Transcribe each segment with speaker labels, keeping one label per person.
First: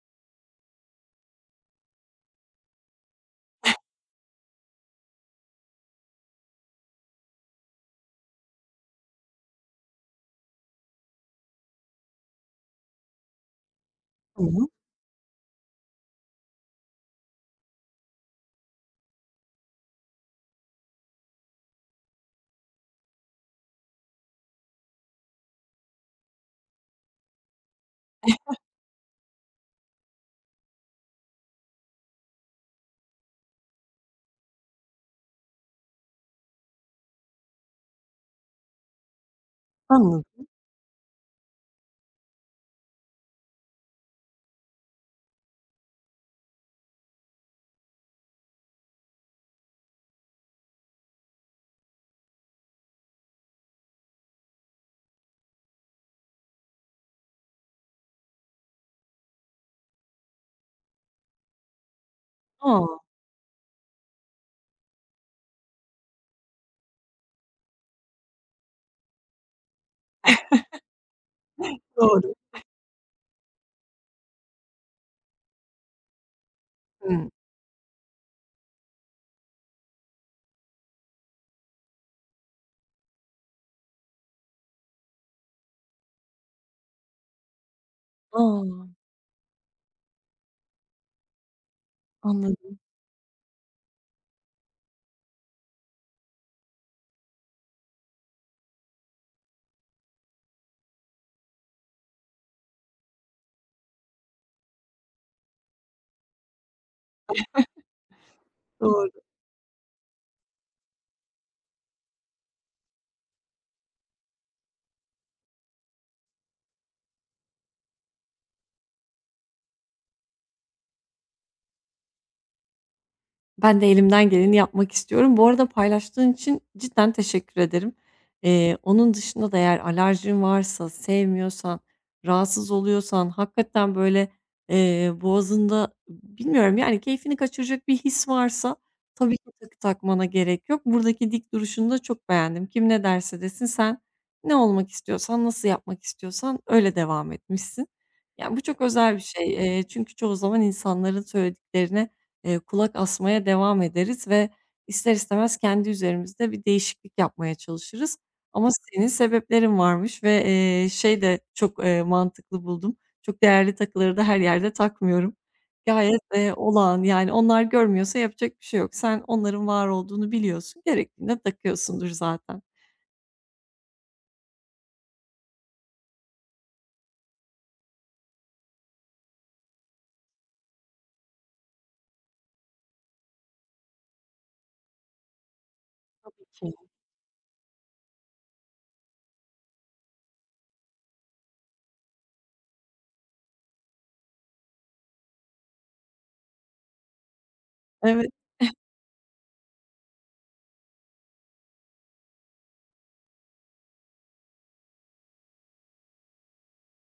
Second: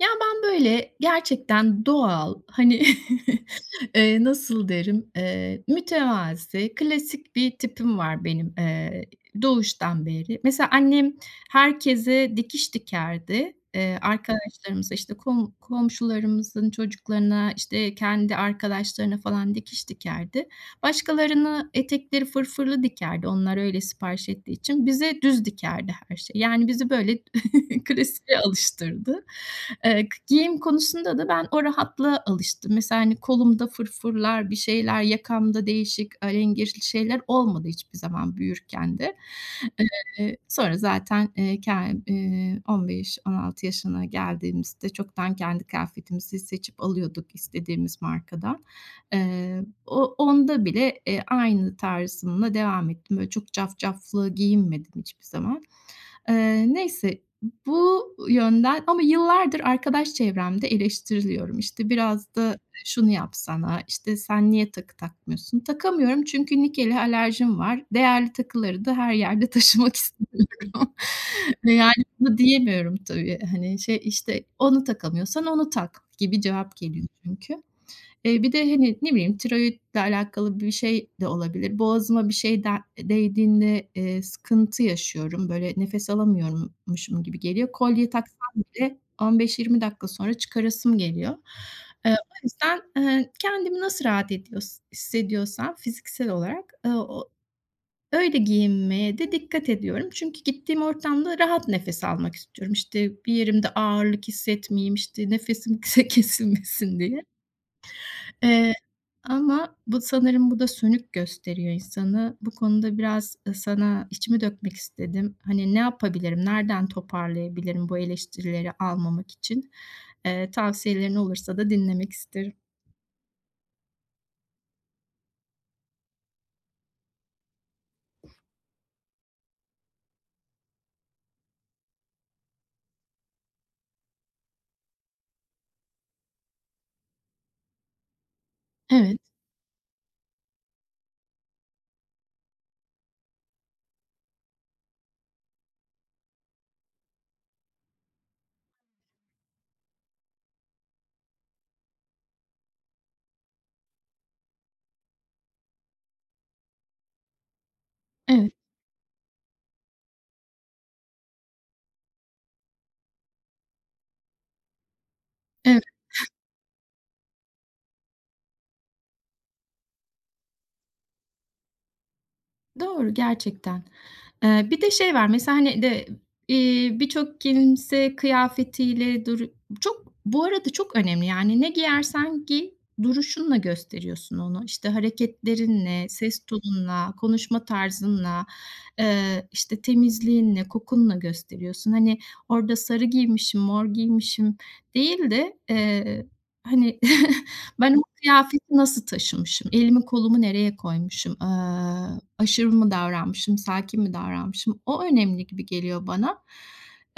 Speaker 1: Ya, ben, böyle, gerçekten doğal, hani, nasıl derim, mütevazi, klasik bir tipim var benim, doğuştan beri. Mesela annem herkese dikiş dikerdi.
Speaker 2: Tamam,
Speaker 1: Arkadaşlarımıza, işte, komşularımızın çocuklarına, işte, kendi arkadaşlarına falan dikiş dikerdi. Başkalarına etekleri fırfırlı dikerdi. Onlar öyle sipariş ettiği için. Bize düz dikerdi her şey. Yani, bizi böyle klasiğe alıştırdı. K giyim konusunda da ben o rahatlığa alıştım. Mesela, hani, kolumda fırfırlar, bir şeyler, yakamda değişik, alengir şeyler olmadı hiçbir zaman büyürken de.
Speaker 2: anladım.
Speaker 1: Sonra zaten, ken 15-16 yaşına geldiğimizde çoktan kendi kıyafetimizi seçip alıyorduk istediğimiz markadan. O onda bile, aynı tarzımla devam ettim. Böyle çok cafcaflı giyinmedim hiçbir zaman. Neyse, bu yönden ama yıllardır arkadaş çevremde eleştiriliyorum. İşte, biraz da
Speaker 2: A!
Speaker 1: şunu yapsana, işte, sen niye takı takmıyorsun? Takamıyorum çünkü nikele alerjim var. Değerli takıları da her yerde taşımak istemiyorum. Yani,
Speaker 2: Doğru.
Speaker 1: bunu diyemiyorum tabii. Hani, şey, işte, onu takamıyorsan onu tak gibi cevap geliyor
Speaker 2: Hımm.
Speaker 1: çünkü. Bir de, hani, ne bileyim, tiroidle alakalı bir şey de olabilir. Boğazıma bir şey de değdiğinde, sıkıntı yaşıyorum. Böyle nefes alamıyormuşum gibi geliyor. Kolye taksam
Speaker 2: A!
Speaker 1: bile 15-20 dakika sonra çıkarasım geliyor. O
Speaker 2: Anladım.
Speaker 1: yüzden, kendimi nasıl rahat ediyorsam hissediyorsam fiziksel olarak, o öyle giyinmeye de dikkat ediyorum. Çünkü gittiğim ortamda rahat nefes almak istiyorum. İşte, bir yerimde ağırlık hissetmeyeyim, işte, nefesim kısa kesilmesin diye. Eee,
Speaker 2: Doğru.
Speaker 1: Ama sanırım bu da sönük gösteriyor insanı. Bu konuda biraz, sana içimi dökmek istedim. Hani, ne yapabilirim, nereden toparlayabilirim bu eleştirileri almamak için? Tavsiyelerin olursa da dinlemek isterim.
Speaker 2: Ben de elimden geleni yapmak istiyorum. Bu arada paylaştığın için cidden teşekkür ederim. Onun dışında da eğer alerjin varsa, sevmiyorsan, rahatsız oluyorsan, hakikaten böyle, boğazında bilmiyorum, yani, keyfini kaçıracak bir his varsa
Speaker 1: Evet,
Speaker 2: tabii ki takı takmana gerek yok. Buradaki dik duruşunu da çok beğendim. Kim ne derse desin sen ne olmak istiyorsan, nasıl yapmak istiyorsan öyle devam etmişsin. Yani, bu çok özel bir şey. Çünkü çoğu zaman insanların söylediklerine kulak asmaya devam ederiz ve ister istemez kendi üzerimizde bir değişiklik yapmaya çalışırız.
Speaker 1: evet,
Speaker 2: Ama senin sebeplerin varmış ve, şey de çok, mantıklı buldum. Çok değerli takıları da her yerde takmıyorum.
Speaker 1: evet.
Speaker 2: Gayet, olağan, yani, onlar görmüyorsa yapacak bir şey yok. Sen onların var olduğunu biliyorsun, gerektiğinde takıyorsundur zaten.
Speaker 1: Doğru, gerçekten. Bir de şey var, mesela, hani, de, birçok kimse kıyafetiyle dur. Çok bu arada çok önemli, yani, ne giyersen giy, duruşunla gösteriyorsun onu. İşte, hareketlerinle, ses
Speaker 2: Peki.
Speaker 1: tonunla, konuşma tarzınla, işte, temizliğinle, kokunla gösteriyorsun. Hani, orada sarı giymişim, mor giymişim değil de, hani ben o
Speaker 2: Evet,
Speaker 1: kıyafeti nasıl taşımışım? Elimi kolumu nereye koymuşum? Aşırı mı davranmışım? Sakin mi davranmışım? O önemli gibi geliyor bana.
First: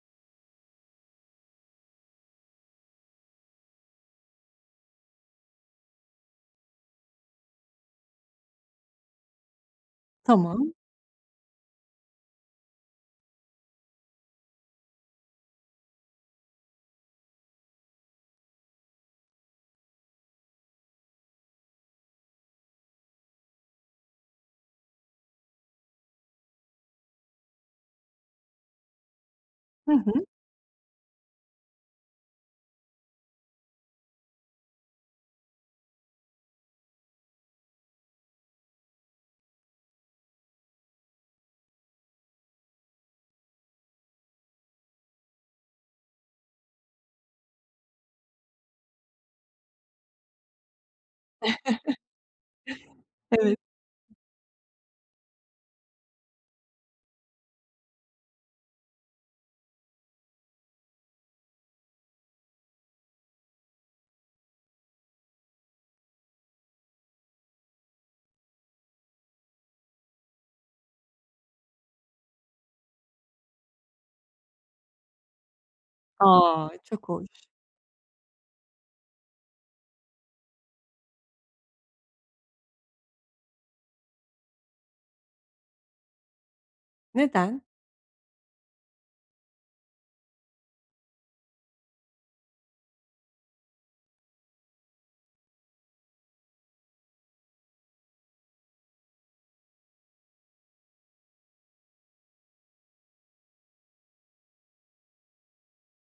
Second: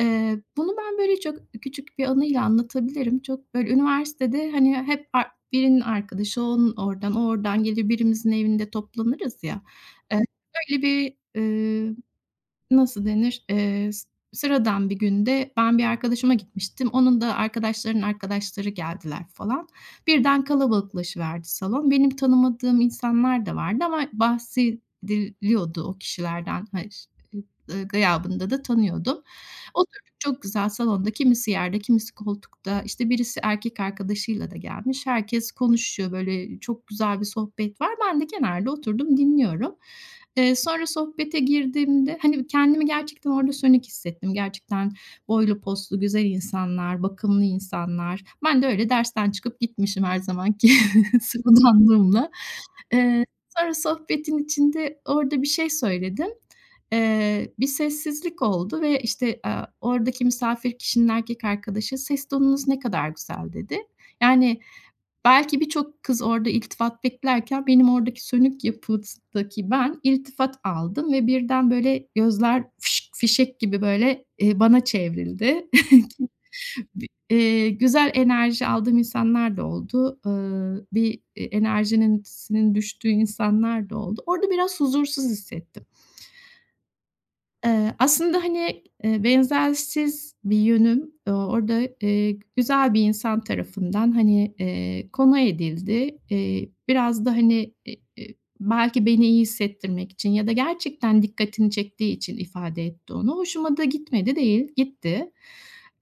Speaker 1: Bunu ben böyle çok küçük bir anıyla anlatabilirim. Çok böyle üniversitede, hani, hep ar birinin arkadaşı, onun oradan, oradan gelir, birimizin evinde toplanırız ya. Eee,
Speaker 2: tamam.
Speaker 1: Öyle bir, nasıl denir? S Sıradan bir günde ben bir arkadaşıma gitmiştim. Onun da arkadaşlarının arkadaşları geldiler falan. Birden kalabalıklaşıverdi salon. Benim tanımadığım insanlar da vardı ama bahsediliyordu o kişilerden. Hayır, gıyabında da tanıyordum.
Speaker 2: Hı
Speaker 1: Oturduk
Speaker 2: hı.
Speaker 1: çok güzel salonda, kimisi yerde, kimisi koltukta. İşte birisi erkek arkadaşıyla da gelmiş. Herkes konuşuyor, böyle, çok güzel bir sohbet var. Ben de kenarda oturdum, dinliyorum. Sonra sohbete girdiğimde, hani, kendimi gerçekten orada sönük hissettim. Gerçekten boylu poslu güzel insanlar, bakımlı insanlar. Ben de öyle dersten çıkıp gitmişim her zamanki sıradanlığımla. Eee,
Speaker 2: Evet.
Speaker 1: Sonra sohbetin içinde orada bir şey söyledim. Bir sessizlik oldu ve, işte, oradaki misafir kişinin erkek arkadaşı, "Ses tonunuz ne kadar güzel." dedi. Yani, belki birçok kız orada iltifat beklerken benim oradaki sönük yapıdaki ben iltifat aldım ve birden böyle gözler fişek gibi böyle, bana çevrildi.
Speaker 2: A! Çok hoş.
Speaker 1: Güzel enerji aldığım insanlar da oldu. Bir, enerjinin düştüğü insanlar da oldu. Orada biraz huzursuz hissettim.
Speaker 2: Neden?
Speaker 1: Aslında, hani, benzersiz bir yönüm, orada, güzel bir insan tarafından, hani, konu edildi. Biraz da, hani, belki beni iyi hissettirmek için ya da gerçekten dikkatini çektiği için ifade etti onu. Hoşuma da gitmedi değil, gitti.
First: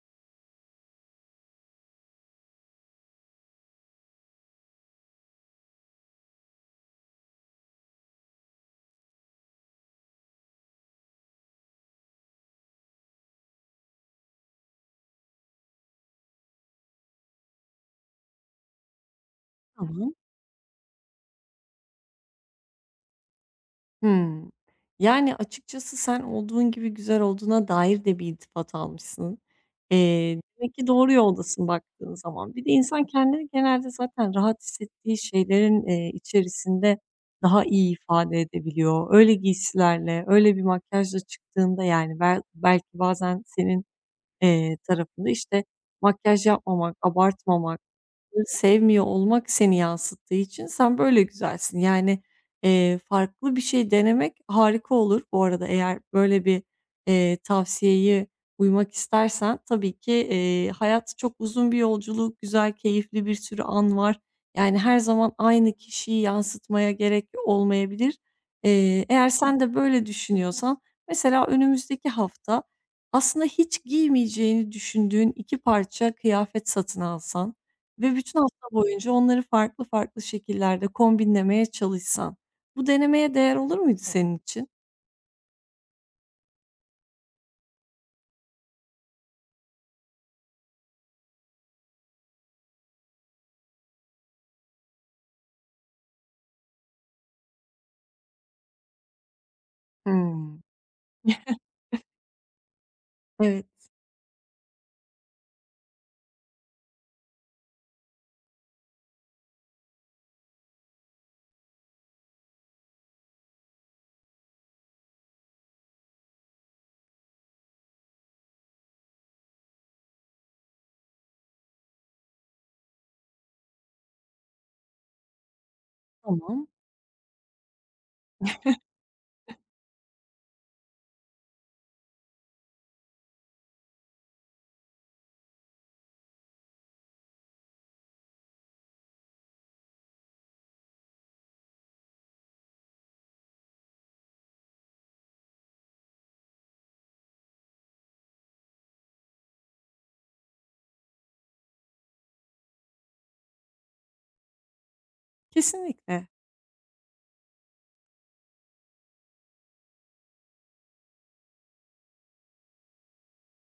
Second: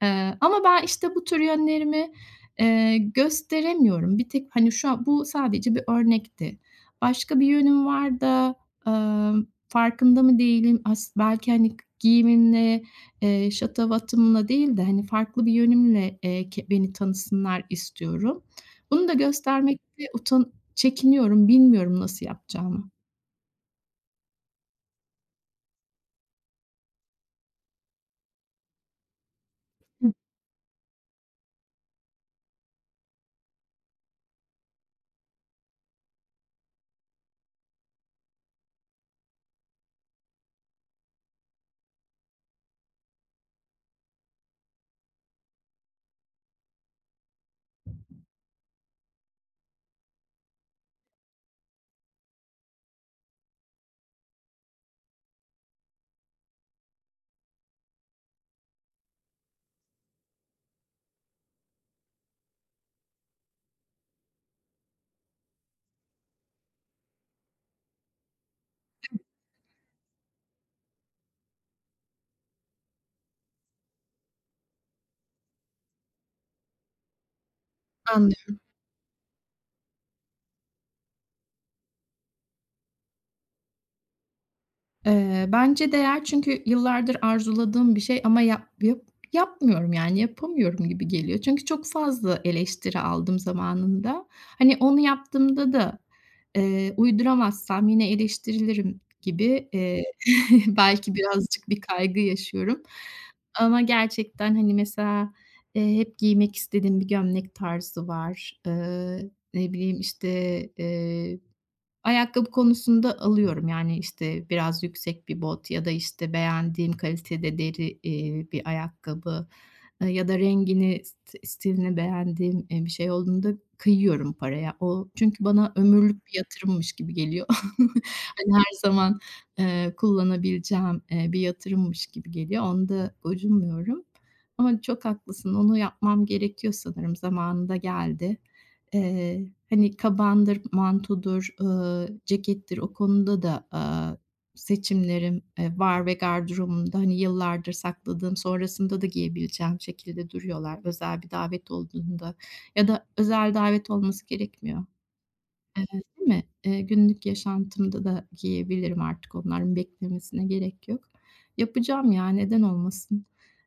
Speaker 1: Ama ben, işte, bu tür yönlerimi, gösteremiyorum. Bir tek, hani, şu an bu sadece bir örnekti. Başka bir yönüm var da, emm farkında mı değilim? Belki, hani, giyimimle, şatafatımla değil de, hani, farklı bir yönümle, ke beni tanısınlar istiyorum. Bunu da göstermekte
Speaker 2: Tamam.
Speaker 1: çekiniyorum, bilmiyorum nasıl yapacağımı.
Speaker 2: Hımm. Yani, açıkçası sen olduğun gibi güzel olduğuna dair de bir iltifat almışsın. Demek ki doğru yoldasın baktığın zaman. Bir de insan kendini genelde zaten rahat hissettiği şeylerin, içerisinde daha iyi ifade edebiliyor. Öyle giysilerle, öyle bir makyajla çıktığında, yani, belki bazen senin, tarafında, işte, makyaj yapmamak, abartmamak sevmiyor olmak seni yansıttığı için sen böyle güzelsin. Yani, farklı bir şey denemek harika olur bu arada. Eğer böyle bir, tavsiyeye uymak istersen tabii ki, hayat çok uzun bir yolculuk, güzel, keyifli bir sürü an var. Yani her zaman aynı kişiyi yansıtmaya gerek olmayabilir. Eğer sen de böyle düşünüyorsan mesela önümüzdeki hafta aslında hiç giymeyeceğini düşündüğün 2 parça kıyafet satın alsan ve bütün
Speaker 1: Anladım.
Speaker 2: hafta boyunca onları farklı farklı şekillerde kombinlemeye çalışsan, bu denemeye değer olur muydu senin için?
Speaker 1: Bence değer çünkü yıllardır arzuladığım bir şey ama yapmıyorum, yani, yapamıyorum gibi geliyor. Çünkü çok fazla eleştiri aldım zamanında. Hani, onu yaptığımda da, uyduramazsam yine eleştirilirim gibi,
Speaker 2: Hımm.
Speaker 1: belki birazcık bir kaygı yaşıyorum.
Speaker 2: Evet.
Speaker 1: Ama gerçekten, hani, mesela, hep giymek istediğim bir gömlek tarzı var. Ne bileyim, işte, ayakkabı konusunda alıyorum. Yani, işte, biraz yüksek bir bot ya da, işte, beğendiğim kalitede deri, bir ayakkabı, ya da rengini, stilini beğendiğim, bir şey olduğunda kıyıyorum paraya. O çünkü bana ömürlük bir
Speaker 2: Tamam.
Speaker 1: yatırımmış gibi geliyor. Hani, her zaman, kullanabileceğim, bir yatırımmış gibi geliyor. Onda gocunmuyorum ama çok haklısın. Onu yapmam gerekiyor sanırım. Zamanında geldi. Hani, kabandır, mantodur, cekettir o konuda da, seçimlerim, var ve gardırobumda, hani, yıllardır sakladığım, sonrasında da giyebileceğim şekilde duruyorlar özel bir davet olduğunda ya da özel davet olması gerekmiyor.
Speaker 2: Kesinlikle.
Speaker 1: Değil mi? Günlük yaşantımda da giyebilirim artık, onların beklemesine gerek yok. Yapacağım ya, neden olmasın?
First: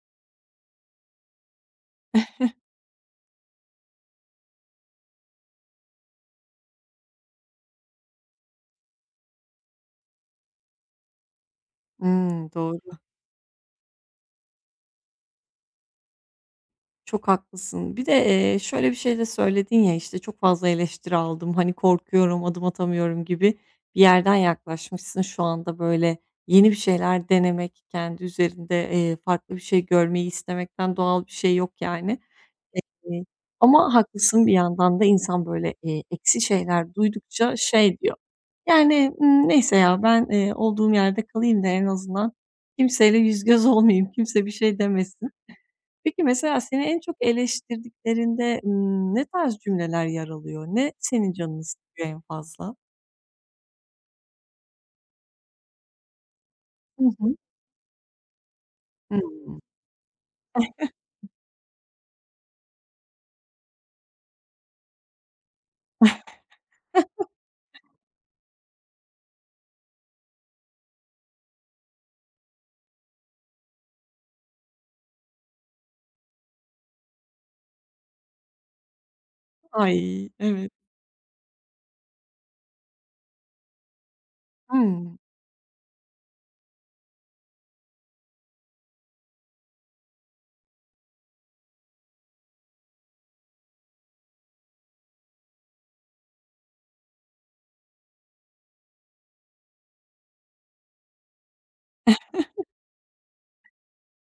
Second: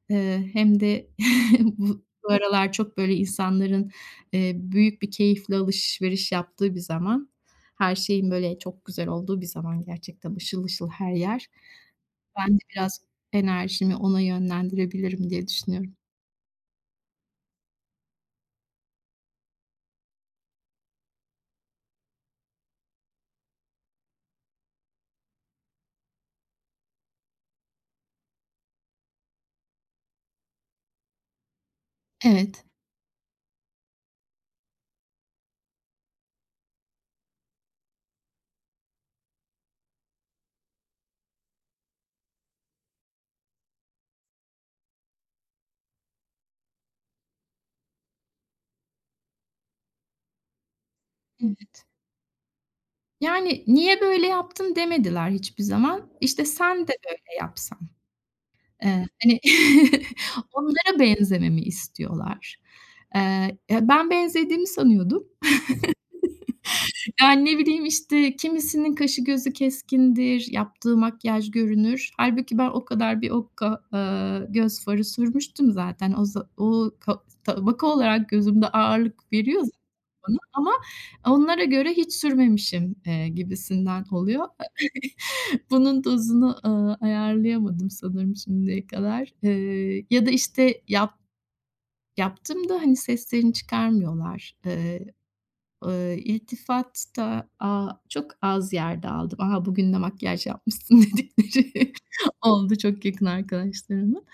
Speaker 1: Hem de bu aralar çok böyle insanların, büyük bir keyifle alışveriş yaptığı bir zaman, her şeyin böyle çok güzel olduğu bir zaman, gerçekten ışıl ışıl her yer.
Speaker 2: Hımm,
Speaker 1: Ben de
Speaker 2: doğru.
Speaker 1: biraz enerjimi ona yönlendirebilirim diye düşünüyorum.
Speaker 2: Çok haklısın. Bir de, şöyle bir şey de söyledin ya, işte, "Çok fazla eleştiri aldım, hani, korkuyorum, adım atamıyorum." gibi bir yerden yaklaşmışsın. Şu anda, böyle, yeni bir şeyler denemek, kendi üzerinde, farklı bir şey görmeyi istemekten doğal bir şey yok yani.
Speaker 1: Evet,
Speaker 2: Eee, Ama haklısın bir yandan da insan böyle, eksi şeyler duydukça şey diyor, yani, neyse ya ben, olduğum yerde kalayım da en azından kimseyle yüz göz olmayayım, kimse bir şey demesin. Peki mesela seni en çok eleştirdiklerinde, ne tarz cümleler yer alıyor? Ne senin canını
Speaker 1: evet.
Speaker 2: sıkıyor en fazla?
Speaker 1: Yani, "Niye böyle yaptın?" demediler hiçbir zaman. İşte, "Sen de
Speaker 2: Hı hı.
Speaker 1: böyle yapsan." Hani,
Speaker 2: Hımm.
Speaker 1: onlara benzememi istiyorlar. Ya, ben benzediğimi sanıyordum. Yani, ne bileyim, işte, kimisinin kaşı gözü keskindir, yaptığı makyaj görünür. Hâlbuki ben o kadar bir okka, göz farı sürmüştüm zaten. O za o ka Tabaka olarak gözümde ağırlık veriyor zaten
Speaker 2: Ay,
Speaker 1: bana
Speaker 2: evet.
Speaker 1: ama onlara göre hiç sürmemişim, gibisinden oluyor.
Speaker 2: Hımm.
Speaker 1: Bunun dozunu, ayarlayamadım sanırım şimdiye kadar. Ya da, işte, yaptığımda, hani, seslerini çıkarmıyorlar. İltifat da çok az yerde aldım. "Aha bugün de makyaj yapmışsın." dedikleri oldu çok yakın arkadaşlarımın.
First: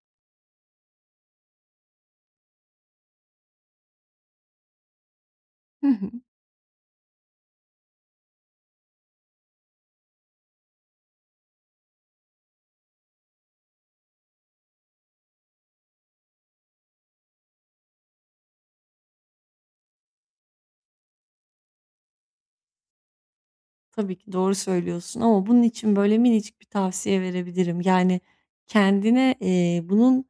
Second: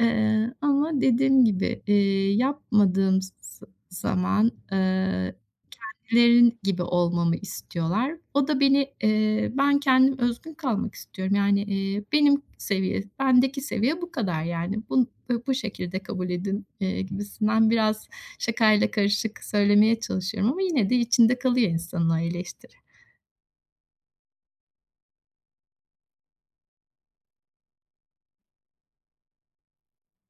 Speaker 1: Ama dediğim gibi, yapmadığım zaman,
Speaker 2: Hı hı.
Speaker 1: kendilerinin gibi olmamı istiyorlar. O da beni, ben kendim özgün kalmak istiyorum. Yani, benim seviye, bendeki seviye bu kadar yani. Bun ı Bu şekilde kabul edin, gibisinden biraz şakayla karışık söylemeye çalışıyorum ama yine de içinde kalıyor insanın o eleştiri.
Speaker 2: Tabii ki doğru söylüyorsun ama bunun için böyle minicik bir tavsiye verebilirim. Yani kendine, bunun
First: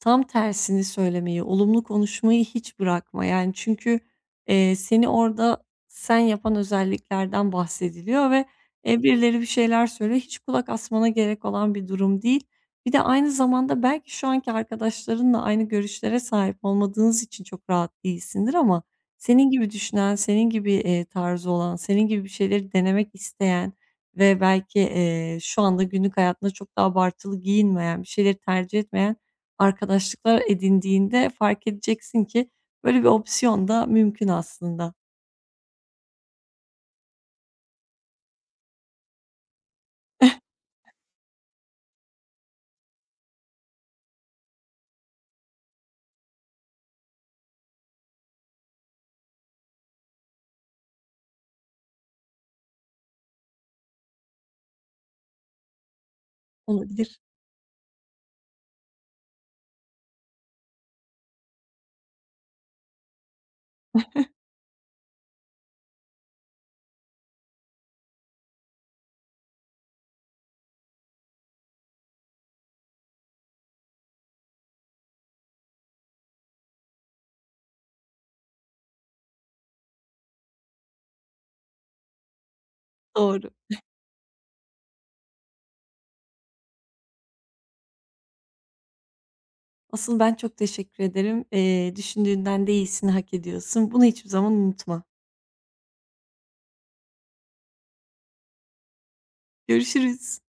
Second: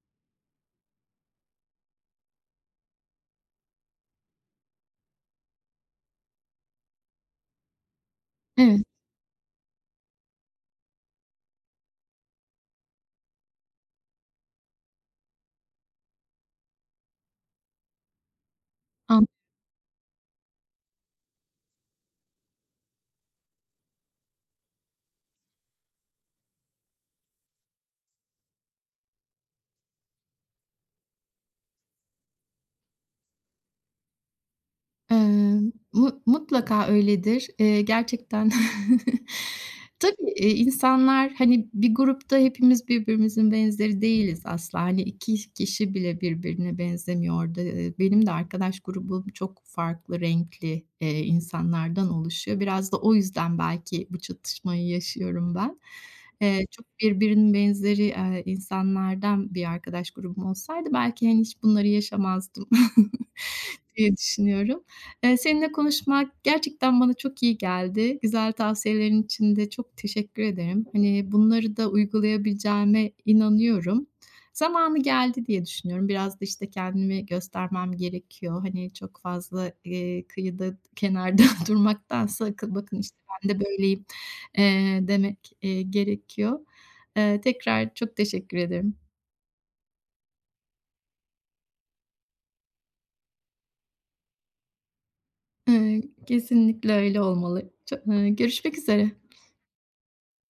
Speaker 2: tam tersini söylemeyi, olumlu konuşmayı hiç bırakma. Yani çünkü, seni orada sen yapan özelliklerden bahsediliyor ve,
Speaker 1: Evet,
Speaker 2: birileri bir şeyler söylüyor. Hiç kulak asmana gerek olan bir durum değil. Bir de aynı zamanda belki şu anki arkadaşlarınla aynı görüşlere sahip olmadığınız için çok rahat değilsindir ama
Speaker 1: an
Speaker 2: senin gibi düşünen, senin gibi, tarzı olan, senin gibi bir şeyleri denemek isteyen ve belki, şu anda günlük hayatında çok da abartılı giyinmeyen, bir şeyleri tercih etmeyen arkadaşlıklar edindiğinde fark edeceksin ki böyle bir opsiyon da mümkün aslında.
Speaker 1: Eee, mu mutlaka öyledir. Gerçekten tabii, insanlar, hani, bir grupta hepimiz birbirimizin benzeri değiliz asla. Hani, 2 kişi bile birbirine benzemiyor orada. Benim de arkadaş grubum çok farklı renkli, insanlardan oluşuyor. Biraz da o yüzden belki bu çatışmayı yaşıyorum ben. Çok
Speaker 2: Olabilir.
Speaker 1: birbirinin benzeri, insanlardan bir arkadaş grubum olsaydı belki, hani, hiç bunları yaşamazdım diye düşünüyorum. Seninle konuşmak gerçekten bana çok iyi geldi. Güzel tavsiyelerin için de çok teşekkür ederim. Hani, bunları da uygulayabileceğime inanıyorum. Zamanı geldi diye düşünüyorum. Biraz da, işte, kendimi göstermem gerekiyor. Hani, çok fazla, kıyıda, kenarda durmaktansa akıl bakın, işte,
Speaker 2: Doğru.
Speaker 1: ben de böyleyim, demek, gerekiyor. Tekrar çok teşekkür ederim.
Speaker 2: Asıl ben çok teşekkür ederim. Düşündüğünden de iyisini hak ediyorsun. Bunu hiçbir zaman unutma.
Speaker 1: Eee, Kesinlikle öyle olmalı. Ço Görüşmek üzere.
Speaker 2: Görüşürüz.